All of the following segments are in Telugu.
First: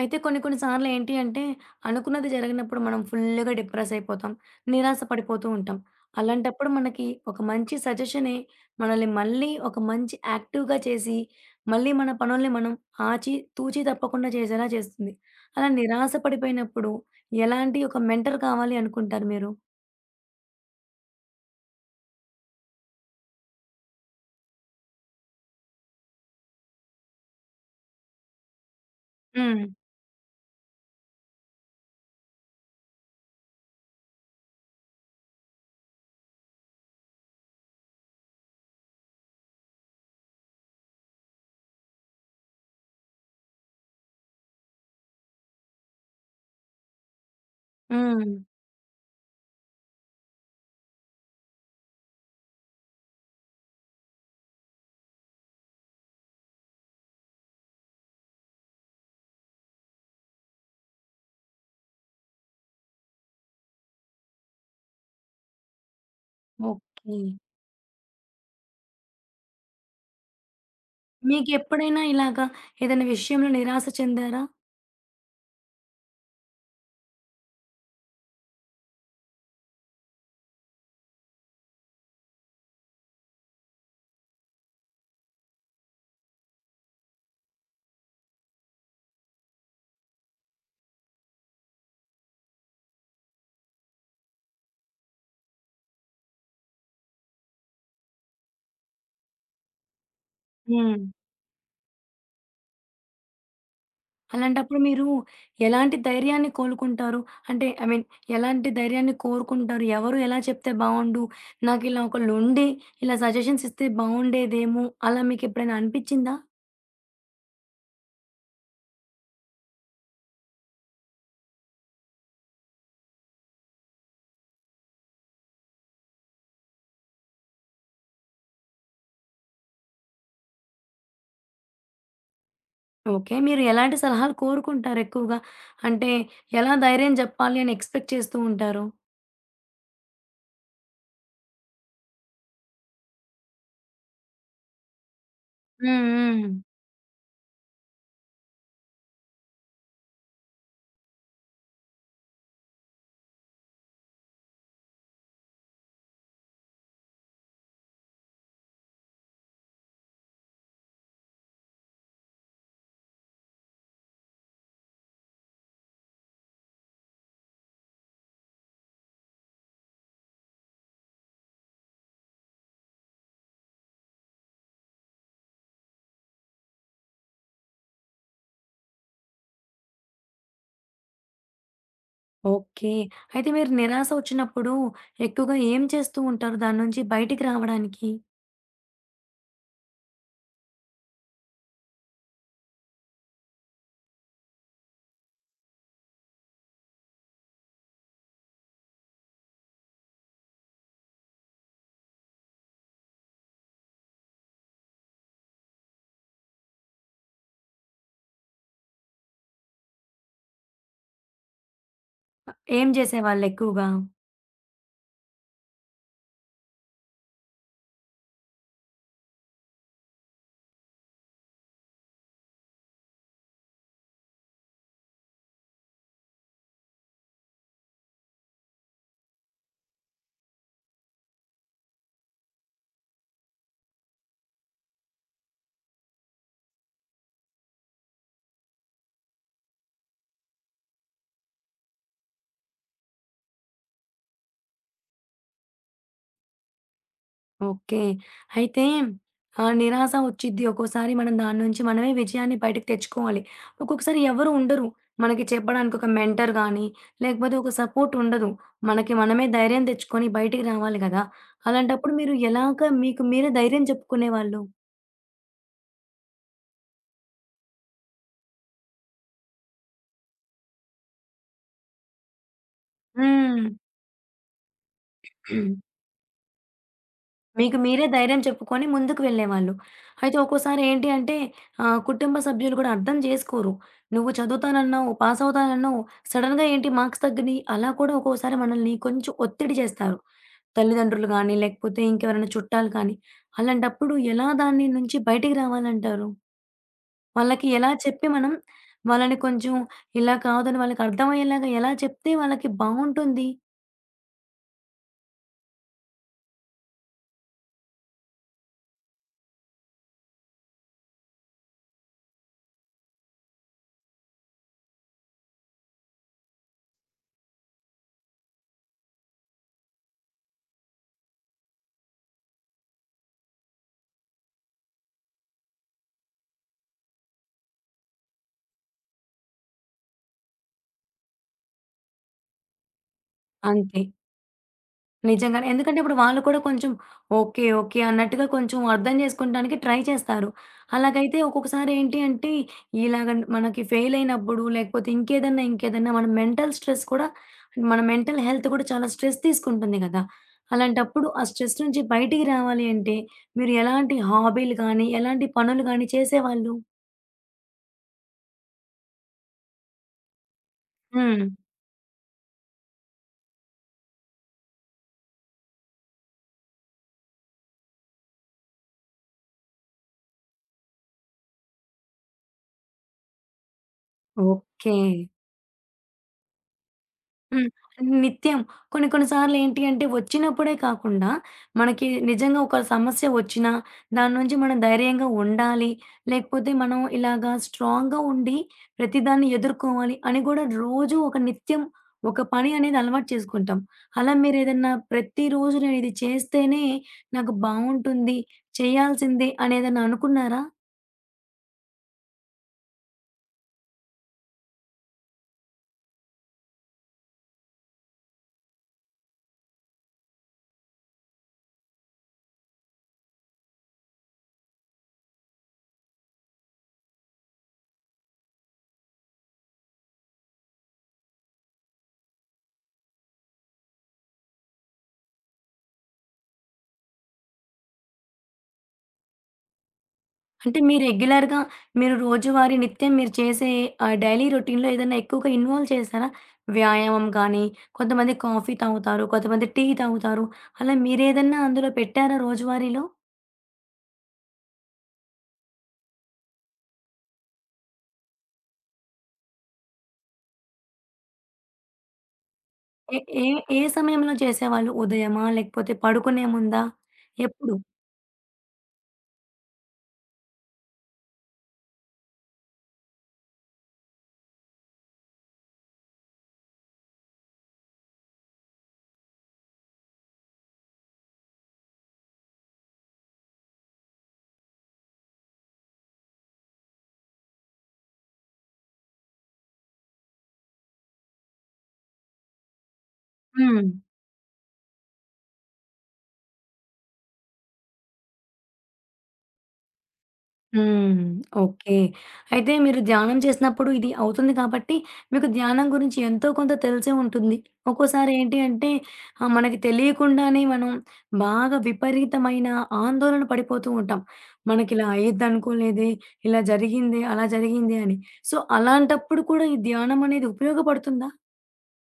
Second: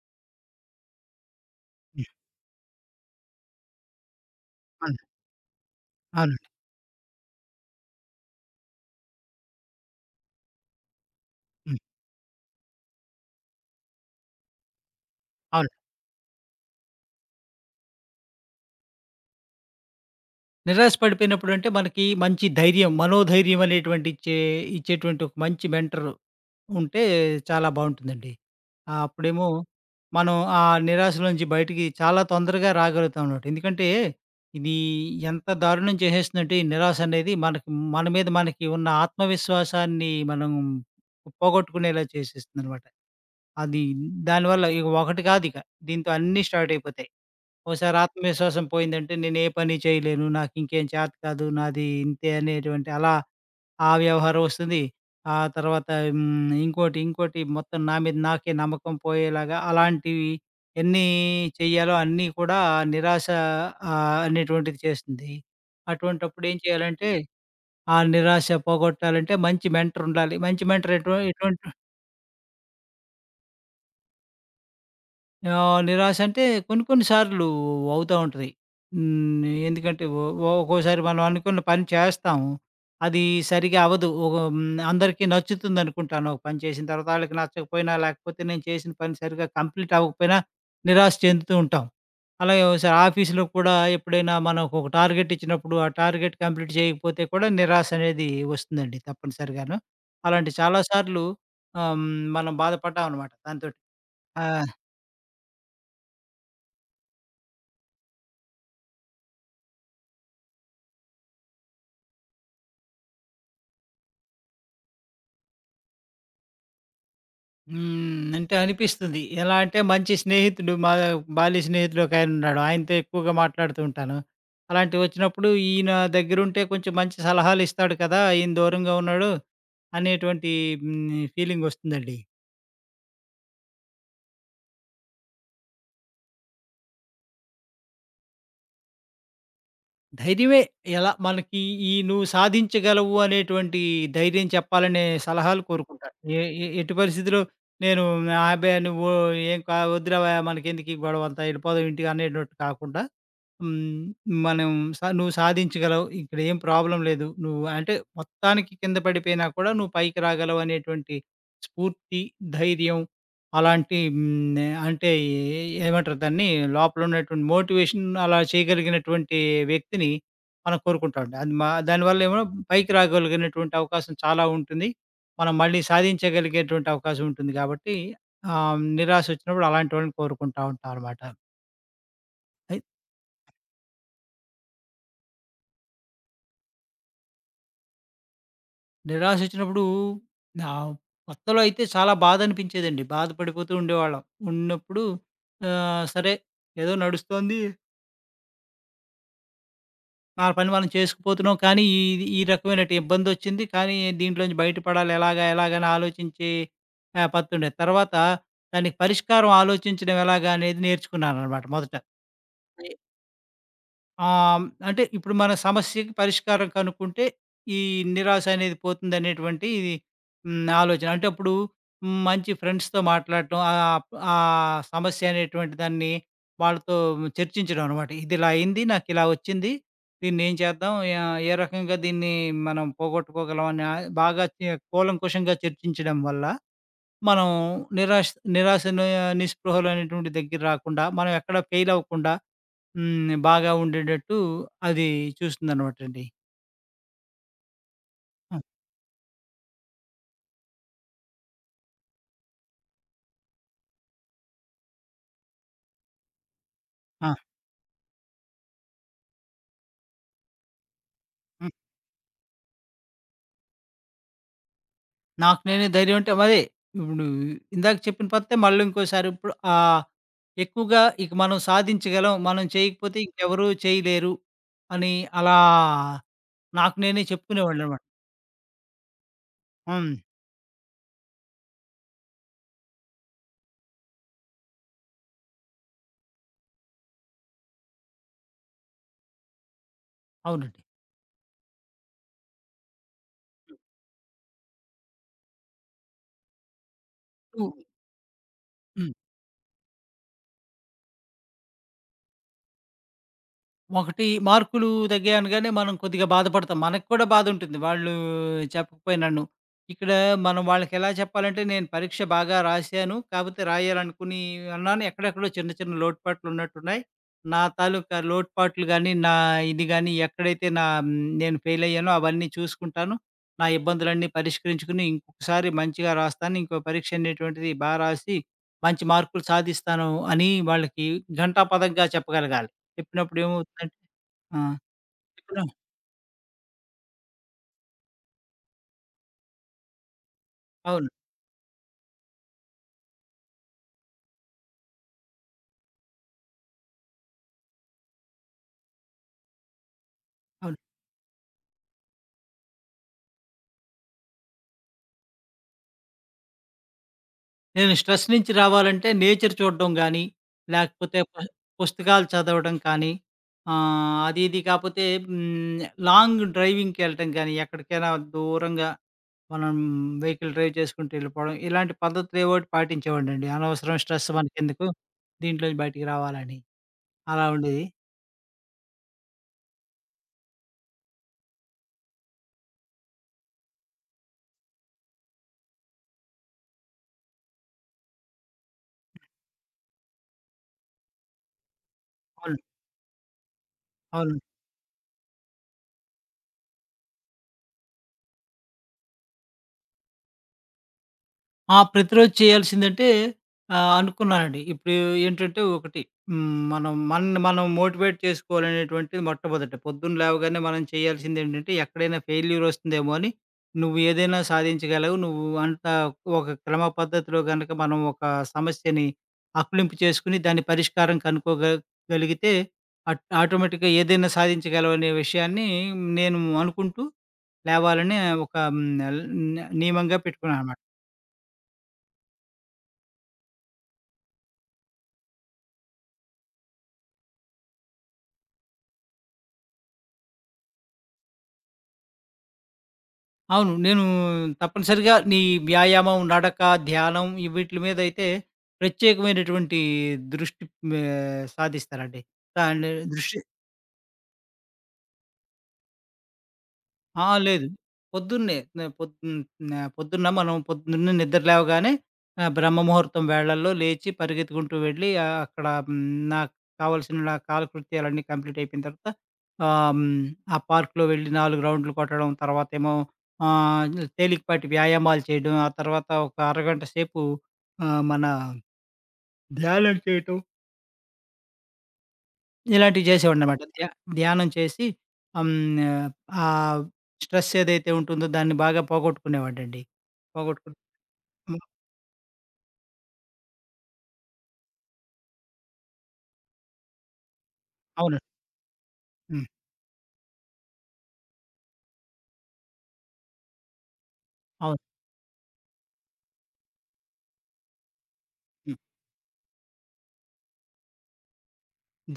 అయితే కొన్ని కొన్ని సార్లు ఏంటి అంటే, హ్మ్. అనుకున్నది జరగనప్పుడు మనం ఫుల్లుగా డిప్రెస్ అయిపోతాం. అవును. నిరాశ పడిపోతూ ఉంటాం. అవునండి. అలాంటప్పుడు మనకి ఒక మంచి సజెషనే మనల్ని మళ్ళీ ఒక మంచి యాక్టివ్‌గా చేసి, హ్మ్. మళ్ళీ మన పనుల్ని మనం ఆచి తూచి తప్పకుండా చేసేలా చేస్తుంది. అలా అవును. నిరాశ పడిపోయినప్పుడు ఎలాంటి ఒక మెంటర్ కావాలి అనుకుంటారు మీరు? నిరాశ పడిపోయినప్పుడంటే మనకి మంచి ధైర్యం, మనోధైర్యం అనేటువంటి ఇచ్చేటువంటి ఒక మంచి మెంటర్ ఉంటే చాలా బావుంటుందండి. అప్పుడేమో హ్మ్. మనం ఆ నిరాశలో నుంచి బయటికి చాలా తొందరగా రాగలుగుతాం అన్నమాట. ఎందుకంటే ఇది ఎంత దారుణం చేసేస్తుందంటే ఈ నిరాశ అనేది మనకి మన మీద మనకి ఉన్న ఆత్మవిశ్వాసాన్ని మనం పోగొట్టుకునేలా చేసేస్తుందన్నమాట. అది దానివల్ల ఇక ఒకటి కాదిక. దీంతో అన్నీ స్టార్ట్ అయిపోతాయి. ఓసారి హ్మ్. ఆత్మవిశ్వాసం పోయిందంటే నేను ఏ పని చేయలేను. నాకు ఇంకేం చేత కాదు. నాది ఇంతే అనేటువంటి అలా ఆ వ్యవహారం వస్తుంది. ఆ తర్వాత ఇంకోటి మొత్తం నా మీద నాకే నమ్మకం పోయేలాగా అలాంటివి ఎన్ని చెయ్యాలో అన్నీ కూడా నిరాశ అనేటువంటిది చేస్తుంది. అటువంటప్పుడు ఏం చేయాలంటే, ఓకే. ఆ నిరాశ పోగొట్టాలంటే మంచి మెంటర్ ఉండాలి. మంచి మెంటర్ ఎటువంటి మీకెప్పుడైనా ఇలాగా ఏదైనా విషయంలో నిరాశ చెందారా? నిరాశ అంటే కొన్ని కొన్ని సార్లు అవుతా ఉంటది. హ్మ్. ఎందుకంటే ఒక్కోసారి మనం అనుకున్న పని చేస్తాం. అది సరిగ్గా అవ్వదు. ఒక హ్మ్. అందరికీ నచ్చుతుందనుకుంటాను. ఒక పని చేసిన తర్వాత ఆళ్ళకి నచ్చకపోయినా, లేకపోతే నేను చేసిన పని సరిగ్గా కంప్లీట్ అవ్వకపోయినా నిరాశ చెందుతూ ఉంటాం. అలాగే ఒకసారి ఆఫీస్‌లో కూడా ఎప్పుడైనా మనకు ఒక టార్గెట్ ఇచ్చినప్పుడు, ఆ టార్గెట్ కంప్లీట్ చేయకపోతే కూడా నిరాశ అనేది వస్తుందండి తప్పనిసరిగాను. అలాంటి చాలా హ్మ్. సార్లు ఆహ్, హ్మ్. మనం బాధపడ్డామనమాట దాంతోటి. ఆ! అలాంటప్పుడు మీరు ఎలాంటి ధైర్యాన్ని కోలుకుంటారు? అంటే ఐ మీన్ ఎలాంటి ధైర్యాన్ని కోరుకుంటారు? ఎవరు ఎలా చెప్తే బావుండు? నాకిలా ఒకళ్ళుండి ఇలా సజెషన్స్ ఇస్తే బావుండేదేమో అలా మీకెప్పుడైనా అనిపిచ్చిందా? హ్మ్. అంటే అనిపిస్తుంది. ఎలా అంటే మంచి స్నేహితుడు మా బాల్య స్నేహితుడు ఒకాయనున్నాడు. ఆయనతో ఎక్కువగా మాట్లాడుతూ ఉంటాను. అలాంటివొచ్చినప్పుడు ఈయన దగ్గరుంటే కొంచెం మంచి సలహాలిస్తాడు కదా! ఈయన దూరంగా ఉన్నాడు అనేటువంటి ఫీలింగొస్తుందండి. ఓకే. మీరు ఎలాంటి సలహాలు కోరుకుంటారు ఎక్కువగా? అంటే ఎలా ధైర్యం జెప్పాలి అని ఎక్స్‌పెక్ట్ చేస్తూ ఉంటారు? ధైర్యమే ఎలా మనకి ఈ నువ్వు సాధించగలవు అనేటువంటి ధైర్యం చెప్పాలనే సలహాలు హ్మ్. కోరుకుంటాను. ఏ హ్మ్. ఎ ఎట్టి పరిస్థితిలో నేను అబ్బే! నువ్వు ఏం కా వద్దురా మనకెందుకీ గొడవంతా ఎళ్ళిపోదాం ఇంటికి అనేటట్టు కాకుండా హ్మ్. మనం సా నువ్వు సాధించగలవు. ఇక్కడేం ప్రాబ్లమ్ లేదు. నువ్వు అంటే మొత్తానికి కింద పడిపోయినా కూడా నువ్వు పైకి రాగలవు అనేటువంటి స్ఫూర్తి, ధైర్యం అలాంటి అంటే ఏమంటారు దాన్ని? లోపల ఉన్నటువంటి మోటివేషన్ అలా చేయగలిగినటువంటి వ్యక్తిని మనం కోరుకుంటా ఉంటాం. అది మా దానివల్లేమో పైకి రాగలిగినటువంటి అవకాశం చాలా ఉంటుంది. మనం మళ్ళీ సాధించగలిగేటువంటి అవకాశం ఉంటుంది. కాబట్టి నిరాశ వచ్చినప్పుడు అలాంటి వాళ్ళని కోరుకుంటా ఉంటాం అనమాట. ఓకే. అయితే మీరు నిరాశ ఒచ్చినప్పుడు ఎక్కువగా ఏం చేస్తూ ఉంటారు? దాని నుంచి బయటికి రావడానికి? నిరాశొచ్చినప్పుడు ఆహ్, కొత్తలో అయితే చాలా బాధనిపించేదండి. బాధపడిపోతూ ఉండేవాళ్ళం. ఉన్నప్పుడు సరే, ఏదో నడుస్తోంది. మన పని మనం చేసుకుపోతున్నాం. కానీ ఈ ఈ రకమైన ఇబ్బందొచ్చింది. కానీ దీంట్లో నుంచి బయటపడాలి ఎలాగా? ఎలాగా? అని ఆలోచించే పత్తుండేది. తర్వాత దానికి పరిష్కారం ఆలోచించడం ఎలాగా అనేది నేర్చుకున్నాననమాట మొదట. ఏం జేసేవాళ్ళెక్కువగా? ఆహ్, అంటే ఇప్పుడు మన సమస్యకి పరిష్కారం కనుక్కుంటే, ఈ నిరాశ అనేది పోతుందనేటువంటి ఆలోచన. అంటే అప్పుడు మంచి ఫ్రెండ్స్‌తో మాట్లాడటం, ఆహ్, ఆహ్, సమస్య అనేటువంటి దాన్ని వాళ్ళతో చర్చించడం అనమాట. ఇదిలా అయింది, నాకిలా వచ్చింది. దీన్నేం చేద్దాం? ఏ రకంగా దీన్ని మనం పోగొట్టుకోగలం అని ఆహ్, బాగా చే కూలంకషంగా చర్చించడం వల్ల, మనం నిరాశ్ నిరాశ ని నిస్పృహలు అనేటువంటి దగ్గర రాకుండా, మనం ఎక్కడ ఫెయిల్ అవ్వకుండా బాగా ఉండేటట్టు అది చూస్తుందనమాటండి. ఓకే. హ్మ్. అయితే నిరాశ ఒచ్చిద్ది. ఒక్కోసారి మనం దాని నుంచి మనమే విజయాన్ని బయటకు తెచ్చుకోవాలి. ఒక్కొక్కసారి ఎవరు ఉండరు. మనకి చెప్పడానికి ఒక మెంటర్ గానీ, ఆ! లేకపోతే ఒక సపోర్ట్ ఉండదు. మనకి మనమే ధైర్యం తెచ్చుకొని బయటికి రావాలి గదా! హ్మ్. అలాంటప్పుడు మీరు ఎలాగా మీకు మీరే ధైర్యం చెప్పుకునేవాళ్ళు? నాకు నేనే ధైర్యం అంటే అదే ఇప్పుడు ఇందాక చెప్పిన పద్ధతే మళ్ళీ ఇంకోసారి ఇప్పుడు ఎక్కువగా ఇక మనం సాధించగలం. మనం చేయకపోతే ఇంకెవరు చేయలేరు అని అలా హ్మ్. నాకు నేనే మీకు చెప్పుకునేవాడిననమాట. మీరే ధైర్యం చెప్పుకొని ముందుకు వెళ్ళేవాళ్ళు. హ్మ్. అయితే ఒక్కోసారి ఏంటి అంటే కుటుంబ సభ్యులు కూడా అర్థం చేసుకోరు. నువ్వు చదువుతానన్నావు, పాసవుతానన్నావు, సడెన్‌గా ఏంటి మార్క్స్ తగ్గినయి అలా కూడా ఒక్కోసారి మనల్ని కొంచెం ఒత్తిడి చేస్తారు. అవునండి. తల్లిదండ్రులు గానీ, లేకపోతే ఇంకెవరైనా చుట్టాలు కానీ. హ్మ్. అలాంటప్పుడు ఎలా దాని నుంచి బయటికి రావాలంటారు? వాళ్ళకి హ్మ్. ఎలా చెప్పి మనం వాళ్ళని కొంచెం ఇలా కాదని వాళ్ళకి అర్థమయ్యేలాగా ఎలా చెప్తే వాళ్ళకి బావుంటుంది? ఒకటి మార్కులు తగ్గాయి అనగానే మనం కొద్దిగా బాధపడతాం. మనకు కూడా బాధుంటుంది. వాళ్ళు చెప్పకపోయినాను. ఇక్కడ మనం వాళ్ళకెలా చెప్పాలంటే నేను పరీక్ష బాగా రాశాను. కాపోతే రాయాలనుకుని అన్నాను. ఎక్కడెక్కడో చిన్న చిన్న లోటుపాట్లున్నట్టున్నాయి. నా తాలూకా లోటుపాట్లు గాని, నా ఇది గాని ఎక్కడైతే నా నేను ఫెయిలయ్యానో అవన్నీ చూసుకుంటాను. నా ఇబ్బందులన్నీ పరిష్కరించుకుని ఇంకొకసారి మంచిగా రాస్తాను. ఇంకో పరీక్ష అనేటువంటిది రాసి మంచి మార్కులు సాధిస్తాను అని వాళ్ళకి ఘంటాపథంగా చెప్పగలగాలి. చెప్పినప్పుడు ఏమవుతుందంటే అంతే. ఆ! ఇప్పుడు నిజంగానే. ఎందుకంటే ఇప్పుడు వాళ్ళు కూడా కొంచెం ఓకే. ఓకే. అన్నట్టుగా కొంచెం అర్థం జేసుకుంటానికి ట్రై చేస్తారు. అవును. అలాగైతే ఒక్కొక్కసారి ఏంటి అంటే ఇలాగ మనకి ఫెయిల్ అయినప్పుడు లేకపోతే ఇంకేదన్నా మన మెంటల్ స్ట్రెస్ కూడా మన మెంటల్ హెల్త్ కూడా చాలా స్ట్రెస్ తీసుకుంటుంది గదా! అవును. అలాంటప్పుడు ఆ స్ట్రెస్ నుంచి బయటికి రావాలి అంటే మీరు ఎలాంటి హాబీలు గానీ, ఎలాంటి పనులు గానీ చేసేవాళ్ళు? నేను స్ట్రెస్ నుంచి రావాలంటే నేచర్ చూడడం గానీ, లేకపోతే హ్మ్. పుస్తకాలు చదవడం కానీ, అది ఇది కాపోతే లాంగ్ డ్రైవింగ్‌కెళ్ళటం గానీ, ఎక్కడికైనా దూరంగా మనం వెహికల్ డ్రైవ్ చేసుకుంటూ వెళ్ళిపోవడం, ఇలాంటి పద్ధతులు ఏవో ఒకటి పాటించేవాడినండి. అనవసరం స్ట్రెస్ మనకెందుకు, ఓకే. దీంట్లో నుంచి బయటికి రావాలని. అలా హ్మ్. ఉండేది. నిత్యం. కొన్ని కొన్ని సార్లేంటి అంటే వచ్చినప్పుడే కాకుండా, మనకి నిజంగా ఒక సమస్య వచ్చినా, దాని నుంచి మనం ధైర్యంగా ఉండాలి. లేకపోతే మనం ఇలాగా స్ట్రాంగ్‌గా ఉండి, ప్రతిదాన్ని ఎదుర్కోవాలి అని గూడా రోజు ఒక నిత్యం ఒక అవును. పని అనేది అలవాటు చేసుకుంటాం. అలా అవును. మీరేదన్నా ప్రతిరోజు నేనిది చేస్తేనే నాకు బావుంటుంది, చేయాల్సిందే అనేదన్నా అనుకున్నారా? ఆ! ప్రతిరోజు చేయాల్సిందంటే అనుకున్నానండి. ఇప్పుడు ఏంటంటే ఒకటి హ్మ్. మనం మనల్ని మనం మోటివేట్ చేసుకోవాలనేటువంటిది మొట్టమొదట. పొద్దున్న లేవగానే మనం చేయాల్సిందేంటంటే ఎక్కడైనా ఫెయిల్యూర్ వస్తుందేమో అని నువ్వు ఏదైనా సాధించగలవు. నువ్వు అంతా ఒక క్రమ పద్ధతిలో గనక మనం ఒక సమస్యని అకులింపు చేసుకొని దాని పరిష్కారం గలిగితే ఆటోమేటిక్‌గా ఏదైనా సాధించగలవు అనే విషయాన్ని నేను అనుకుంటూ లేవాలని ఒక హ్మ్. న నియమంగా అంటే పెట్టుకున్నాననమాట. మీరు రెగ్యులర్‌గా మీరు రోజువారీ నిత్యం మీరు చేసే డైలీ రొటీన్‌లో ఏదైనా ఎక్కువగా ఇన్వాల్వ్ చేశారా? వ్యాయామం గానీ, కొంతమంది కాఫీ తాగుతారు, కొంతమంది టీ తాగుతారు. అలా మీరేదన్నా అందులో పెట్టారా రోజువారీలో? అవును. నేను తప్పనిసరిగా వ్యాయామం, నడక, ధ్యానం ఈ వీట్లి మీదయితే ప్రత్యేకమైనటువంటి దృష్టి సాధిస్తానండి. దాన్ని ఏ దృష్టి ఏ ఏ సమయంలో చేసేవాళ్ళు? ఉదయమా? లేకపోతే పడుకునే ముందా? ఆ! లేదు. ఎప్పుడు? పొద్దున్నే నే పొద్దున్ నే పొద్దున్న మనం పొద్దున్నే నిద్ర లేవగానే బ్రహ్మ ముహూర్తం వేళల్లో లేచి పరిగెత్తుకుంటూ వెళ్ళి అక్కడ నాకు కావాల్సిన నా కాలకృత్యాలన్నీ కంప్లీట్ అయిపోయిన తర్వాత ఆహ్, హ్మ్, ఆ పార్క్‌లో వెళ్ళి 4 రౌండ్‌లు కొట్టడం, తర్వాతేమో ఆహ్, తేలికపాటి వ్యాయామాలు చేయడం, ఆ తర్వాత ఒక అరగంట సేపు మన ధ్యానం చేయటం. ఇలాంటివి చేసేవాడినమాట. హ్మ్. ధ్యానం చేసి హ్మ్. ఆ స్ట్రెస్ ఏదైతే ఉంటుందో దాన్ని బాగా పోగొట్టుకునేవాడినండి. పోగొట్టుకు హ్మ్. హ్మ్. ఓకే. అయితే మీరు ధ్యానం చేసినప్పుడు ఇది అవుతుంది కాబట్టి, మీకు ధ్యానం గురించి ఎంతో కొంత తెలిసే ఉంటుంది. అవును. ఒక్కోసారి ఏంటి అంటే హ్మ్. మనకి తెలియకుండానే మనం బాగా విపరీతమైన ఆందోళన పడిపోతూ ఉంటాం. అవును. మనకిలా అయ్యిద్దనుకోలేదే, ఇలా జరిగిందే, అలా జరిగిందే అని. సో, హ్మ్. అలాంటప్పుడు కూడా ఈ ధ్యానం అనేది ఉపయోగపడుతుందా?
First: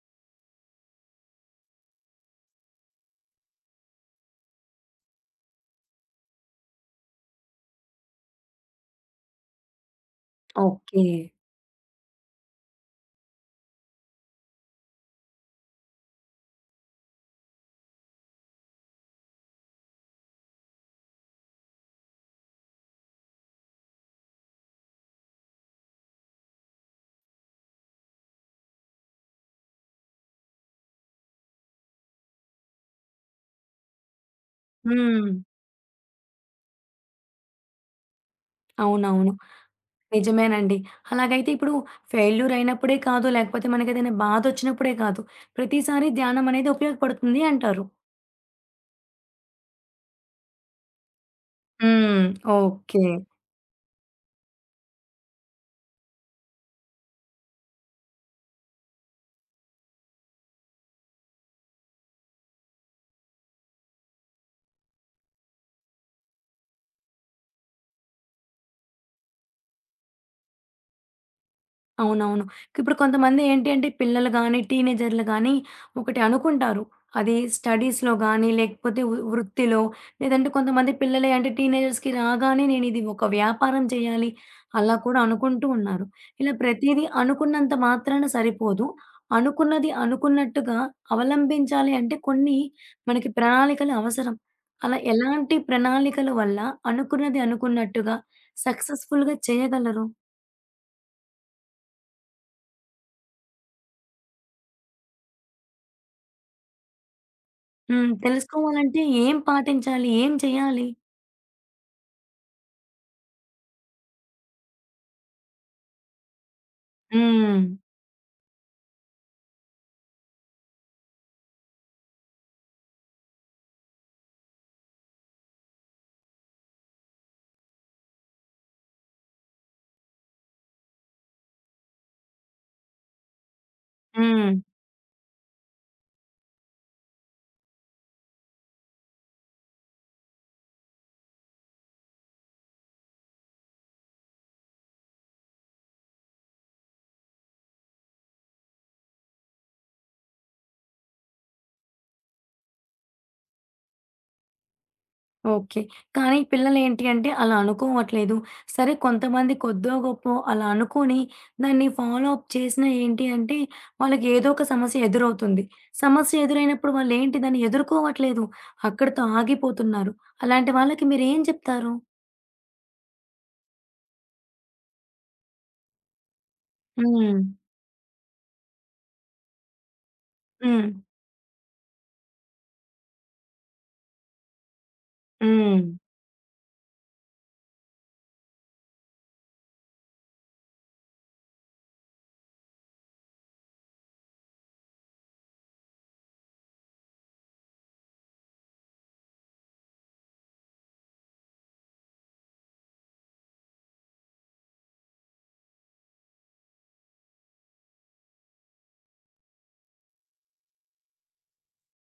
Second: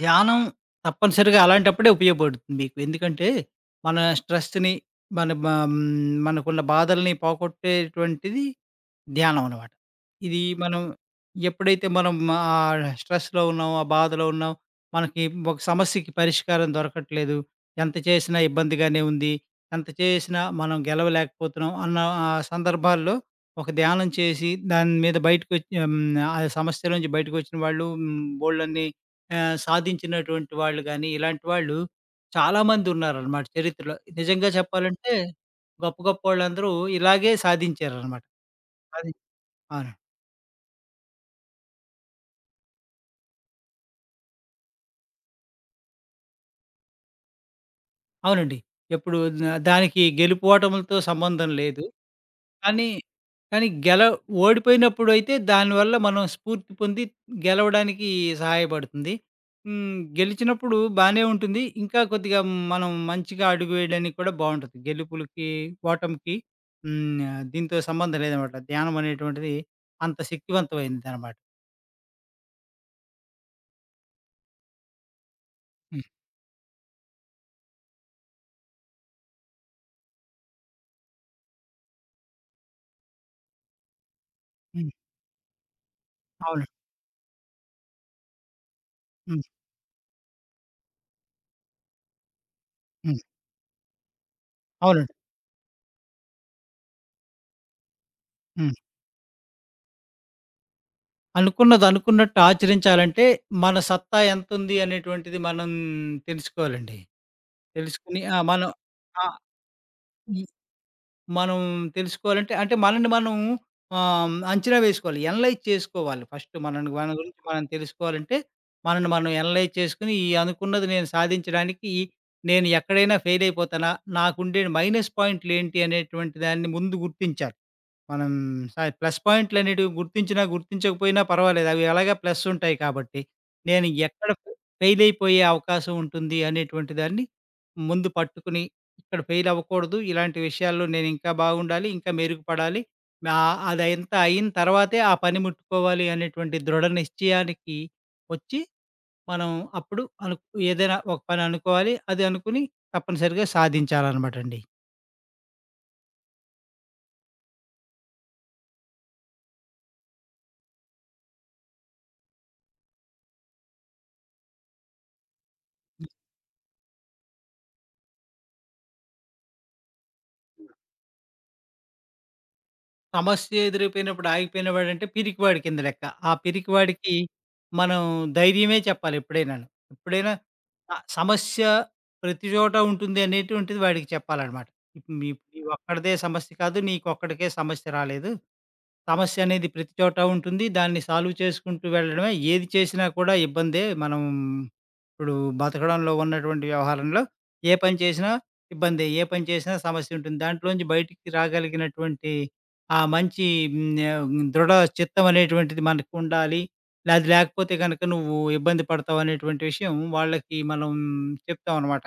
ధ్యానం తప్పనిసరిగా అలాంటప్పుడే ఉపయోగపడుతుంది మీకు. ఎందుకంటే మన స్ట్రెస్‌ని మన బ హ్మ్. మనకున్న బాధల్ని పోగొట్టేటువంటిది ధ్యానం అనమాట. ఇది మనం ఓకే. ఎప్పుడైతే మనం స్ట్రెస్‌లో ఉన్నాం, ఆ బాధలో ఉన్నాం, మనకి ఒక సమస్యకి పరిష్కారం దొరకట్లేదు, ఎంత చేసినా ఇబ్బందిగానే ఉంది, ఎంత చేసినా మనం గెలవలేకపోతున్నాం అన్న సందర్భాల్లో ఒక ధ్యానం చేసి దాని మీద బయటకొచ్చి ఆ సమస్య నుంచి బయటకొచ్చిన వాళ్ళు బోలెడన్ని సాధించినటువంటి వాళ్ళు గాని, ఇలాంటి వాళ్ళు చాలామంది ఉన్నారనమాట చరిత్రలో. నిజంగా చెప్పాలంటే హ్మ్. గొప్ప గొప్పోళ్ళందరూ ఇలాగే సాధించారనమాట. అవునవును. అవును. నిజమేనండి. అలాగైతే ఇప్పుడు ఫెయిల్యూర్ అయినప్పుడే కాదు, లేకపోతే మనకేదైనా బాధొచ్చినప్పుడే కాదు, ప్రతిసారి ధ్యానం అనేది ఉపయోగపడుతుంది అంటారు. అవునండి. ఎప్పుడు దానికి గెలుపోటములతో సంబంధం లేదు. హ్మ్. కానీ, ఓకే. కానీ గెల ఓడిపోయినప్పుడైతే దానివల్ల మనం స్ఫూర్తి పొంది గెలవడానికి సహాయపడుతుంది. హ్మ్. గెలిచినప్పుడు బానే ఉంటుంది. ఇంకా కొద్దిగా మనం మంచిగా అడుగు వేయడానికి కూడా బావుంటది. గెలుపులకి, ఓటమికి హ్మ్. దీంతో సంబంధం లేదనమాట. ధ్యానం అనేటువంటిది అంత శక్తివంతమైనదనమాట. అవునవును. ఇప్పుడు కొంతమంది ఏంటి అంటే పిల్లలు గానీ, టీనేజర్లు గానీ హ్మ్. ఒకటి అనుకుంటారు. అది స్టడీస్‌లో గానీ, లేకపోతే వృత్తిలో లేదంటే కొంతమంది పిల్లలే అంటే టీనేజర్స్‌కి రాగానే నేను ఇది ఒక వ్యాపారం చేయాలి హ్మ్. అలా కూడా అనుకుంటూ ఉన్నారు. ఇలా అవును. ప్రతీదీ అనుకున్నంత మాత్రాన సరిపోదు. హ్మ్. అనుకున్నది అనుకున్నట్టుగా అవలంబించాలి అంటే కొన్ని హ్మ్. మనకి ప్రణాళికలు అవసరం. అలా అవునండి. ఎలాంటి ప్రణాళికల వల్ల అనుకున్నది అనుకున్నట్టుగా హ్మ్. సక్సెస్‌ఫుల్‌గా చేయగలరు? అనుకున్నది అనుకున్నట్టు ఆచరించాలంటే, మన సత్తా ఎంతుంది అనేటువంటిది మనం తెలుసుకోవాలండి. హ్మ్. తెలుసుకొని ఆ! మనం తెలుసుకోవాలంటే ఆ! ఏం పాటించాలి? ఏం ఈ చేయాలి? మనం తెలుసుకోవాలంటే అంటే మనల్ని మనం అంచనా వేసుకోవాలి. ఎనలైజ్ చేసుకోవాలి. ఫస్ట్ మనల్ని మన గురించి హ్మ్. మనం తెలుసుకోవాలంటే, మనల్ని మనం ఎనలైజ్ చేసుకొని, ఈ అనుకున్నది నేను సాధించడానికి ఈ- నేను ఎక్కడైనా ఫెయిల్ అయిపోతానా? నాకుండే మైనస్ పాయింట్‌లేంటి అనేటువంటి దాన్ని ముందు గుర్తించాలి. మనం ప్లస్ పాయింట్‌లనేటివి గుర్తించినా, గుర్తించకపోయినా పర్వాలేదు. అవి ఎలాగా ప్లస్ ఉంటాయి కాబట్టి, నేను ఎక్కడ హ్మ్. ఫెయిల్ అయిపోయే అవకాశం ఉంటుంది అనేటువంటి దాన్ని ముందు పట్టుకొని ఇక్కడ ఫెయిల్ అవ్వకూడదు. ఇలాంటి విషయాల్లో నేను ఇంకా బాగుండాలి. ఇంకా మెరుగుపడాలి. నా అదంతా అయిన తర్వాతే ఆ పని ముట్టుకోవాలి అనేటువంటి దృఢ నిశ్చయానికి వచ్చి, మనం అప్పుడు అను ఏదైనా ఒక పని అనుకోవాలి. అది అనుకుని తప్పనిసరిగా సాధించాలనమాటండి. ఓకే. కానీ పిల్లలేంటి అంటే అలా అనుకోవట్లేదు. సరే కొంతమంది కొద్దో గొప్పో అలా అనుకోని దాన్ని ఫాలో అప్ చేసినా ఏంటి అంటే వాళ్ళకి ఏదో ఒక సమస్య ఎదురవుతుంది. సమస్య ఎదురైనప్పుడు వాళ్ళేంటి దాన్ని ఎదుర్కోవట్లేదు. అక్కడితో ఆగిపోతున్నారు. అలాంటి వాళ్ళకి మీరేం చెప్తారు? సమస్య ఎదురైపోయినప్పుడు ఆగిపోయినవాడంటే పిరికివాడి కింద లెక్క. ఆ పిరికివాడికి హ్మ్. మనం ధైర్యమే చెప్పాలి ఎప్పుడైనాను. ఎప్పుడైనా హ్మ్. ఆ సమస్య ప్రతి చోట ఉంటుంది అనేటువంటిది వాడికి చెప్పాలనమాట. "నీ నీ హ్మ్. ఒక్కడిదే సమస్య కాదు. నీకొక్కడికే సమస్య రాలేదు. సమస్య అనేది ప్రతి చోట ఉంటుంది. దాన్ని సాల్వ్ చేసుకుంటూ వెళ్ళడమే. ఏది చేసినా కూడా ఇబ్బందే. మనం ఇప్పుడు బతకడంలో ఉన్నటువంటి వ్యవహారంలో ఏ పని చేసినా ఇబ్బందే. ఏ పని చేసినా సమస్య ఉంటుంది. దాంట్లోంచి బయటికి రాగలిగినటువంటి ఆ మంచి హ్మ్, ఆహ్, దృఢ చిత్తం అనేటువంటిది మనకుండాలి. అది లేకపోతే గనక నువ్వు ఇబ్బంది పడతావు అనేటువంటి విషయం వాళ్ళకి మనం చెప్తామనమాట.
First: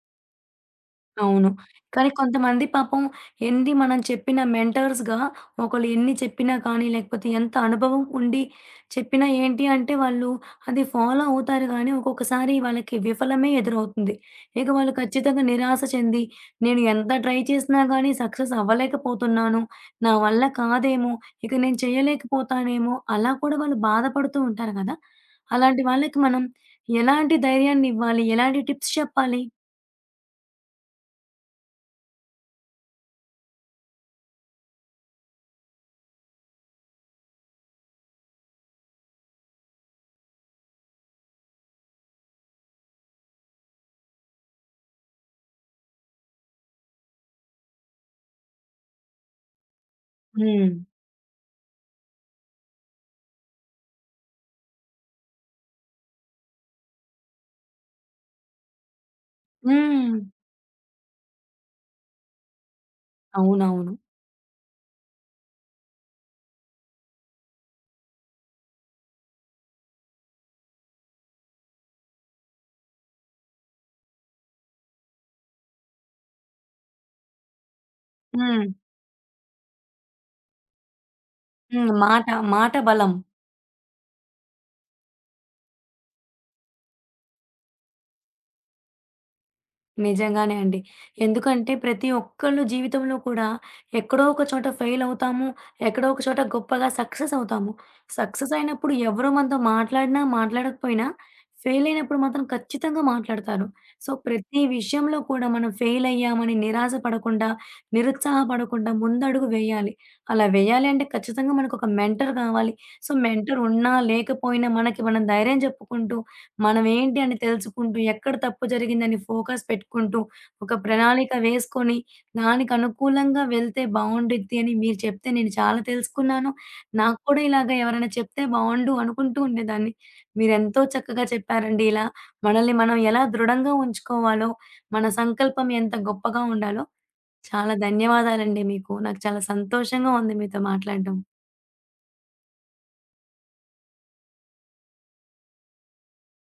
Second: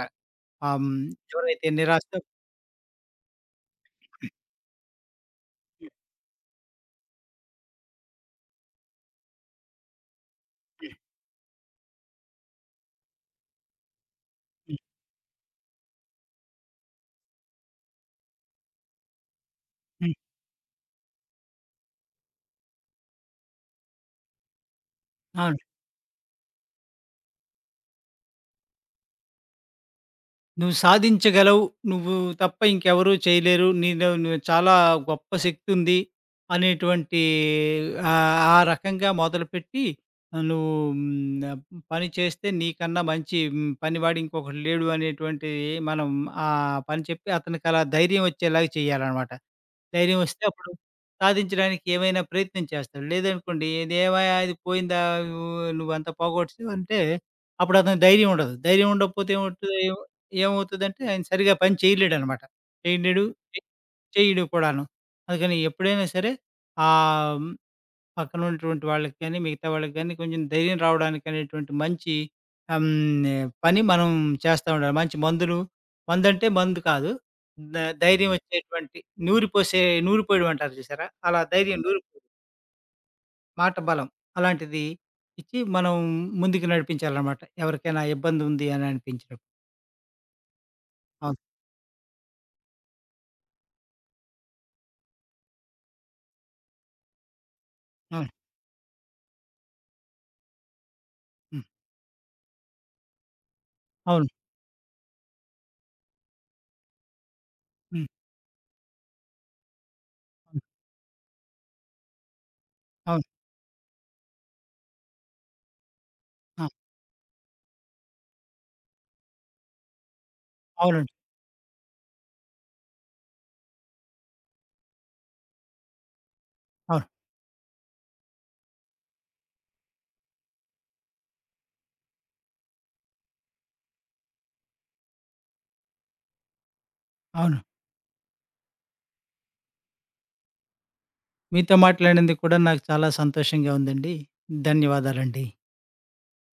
ఆహ్, హ్మ్, అవును. ఎవరైతే కానీ నిరాశ కొంతమంది పాపం ఎన్ని మనం చెప్పిన మెంటర్స్‌గా ఒకళ్ళు హ్మ్. ఎన్ని చెప్పినా కానీ, లేకపోతే ఎంత అనుభవం ఉండి చెప్పినా ఏంటి అంటే వాళ్ళు అది ఫాలో అవుతారు గానీ, ఒక్కొక్కసారి వాళ్ళకి విఫలమే ఎదురవుతుంది. ఇక హ్మ్. వాళ్ళు ఖచ్చితంగా నిరాశ చెంది, నేను ఎంత ట్రై చేసినా గానీ సక్సెస్ అవ్వలేకపోతున్నాను. నా హ్మ్. వల్ల కాదేమో, ఇక నేను చేయలేకపోతానేమో అలా కూడా వాళ్ళు బాధపడుతూ ఉంటారు గదా! ఆ! అలాంటి వాళ్ళకి మనం ఎలాంటి ధైర్యాన్ని ఇవ్వాలి? ఎలాంటి టిప్స్ చెప్పాలి? నువ్వు సాధించగలవు. నువ్వు తప్ప ఇంకెవరు చేయలేరు. నీలో నువ్వు చాలా గొప్ప శక్తుంది అనేటువంటి ఆ రకంగా మొదలుపెట్టి నువ్వు హ్మ్. పని చేస్తే నీకన్నా మంచి పనివాడు ఇంకొకడు లేడు అనేటువంటి మనం ఆ పని చెప్పి అతనికి అలా ధైర్యం వచ్చేలాగా చేయాలనమాట. ధైర్యం వస్తే హ్మ్. అప్పుడు సాధించడానికి ఏమైనా ప్రయత్నం చేస్తాడు. లేదనుకోండి ఇది ఏమయ్యా ఇది పోయిందా నువ్వు నువ్వంతా పోగొట్టేసావు అంటే అప్పుడు అతనికి ధైర్యం ఉండదు. ధైర్యం ఉండకపోతే ఏమవుతది? హ్మ్. ఏమవుతదంటే ఆయన సరిగ్గా పని చేయలేడనమాట. చేయలేడు. చె అవునవును. చేయడు కూడాను. అందుకని ఎప్పుడైనా సరే ఆహ్, హ్మ్, పక్కన ఉన్నటువంటి వాళ్ళకి గాని, మిగతా వాళ్ళకి గాని కొంచెం ధైర్యం రావడానికి అనేటువంటి మంచి పని మనం చేస్తా ఉండాలి. మంచి మందులు మందంటే మందు కాదు. ధ ధైర్యం హ్మ్. వచ్చేటువంటి నూరిపోసే నూరిపోయడం అంటారు చూసారా? అలా ధైర్యం హ్మ్. నూరిపోయడం, మాట, మాట బలం. మాట బలం అలాంటిది ఇచ్చి మనం ముందుకు నడిపించాలనమాట. ఎవరికైనా ఇబ్బంది ఉంది అని అనిపించినప్పుడు. నిజంగానే అండి. అవును. ఎందుకంటే ప్రతి ఒక్కళ్ళు జీవితంలో కూడా ఎక్కడో ఒక చోట ఫెయిల్ అవుతాము. ఎక్కడో ఒక చోట గొప్పగా సక్సెస్ అవుతాము. అవును. సక్సెస్ అయినప్పుడు ఎవరు మనతో మాట్లాడినా, మాట్లాడకపోయినా హ్మ్. ఫెయిల్ అయినప్పుడు మాత్రం ఖచ్చితంగా మాట్లాడతారు. సో, అవును. ప్రతి విషయంలో కూడా మనం ఫెయిల్ అయ్యామని నిరాశ పడకుండా, హ్మ్. నిరుత్సాహపడకుండా ముందడుగు వేయాలి. అలా వేయాలి అంటే ఖచ్చితంగా మనకొక మెంటర్ కావాలి. సో, అవును. మెంటర్ ఉన్నా, లేకపోయినా మనకి మనం ధైర్యం చెప్పుకుంటూ ఆ! మనం ఏంటి అని తెలుసుకుంటూ, ఎక్కడ తప్పు జరిగిందని ఫోకస్ పెట్టుకుంటూ, ఒక అవునండి. ప్రణాళిక వేసుకొని, దానికి అనుకూలంగా వెళ్తే బావుండిద్ది అని మీరు చెప్తే నేను చాలా తెలుసుకున్నాను. అవును. నాకు కూడా ఇలాగ ఎవరైనా చెప్తే బావుండు అనుకుంటూ ఉండేదాన్ని. మీరెంతో చక్కగా చెప్పారండి. ఇలా మనల్ని మనం ఎలా దృఢంగా ఉంచుకోవాలో, మన సంకల్పం ఎంత గొప్పగా ఉండాలో అవును. చాలా ధన్యవాదాలండి మీకు. నాకు చాలా సంతోషంగా ఉంది మీతో మాట్లాడడం. మీతో మాట్లాడినందుకు కూడా నాకు చాలా సంతోషంగా ఉందండి. ధన్యవాదాలండి.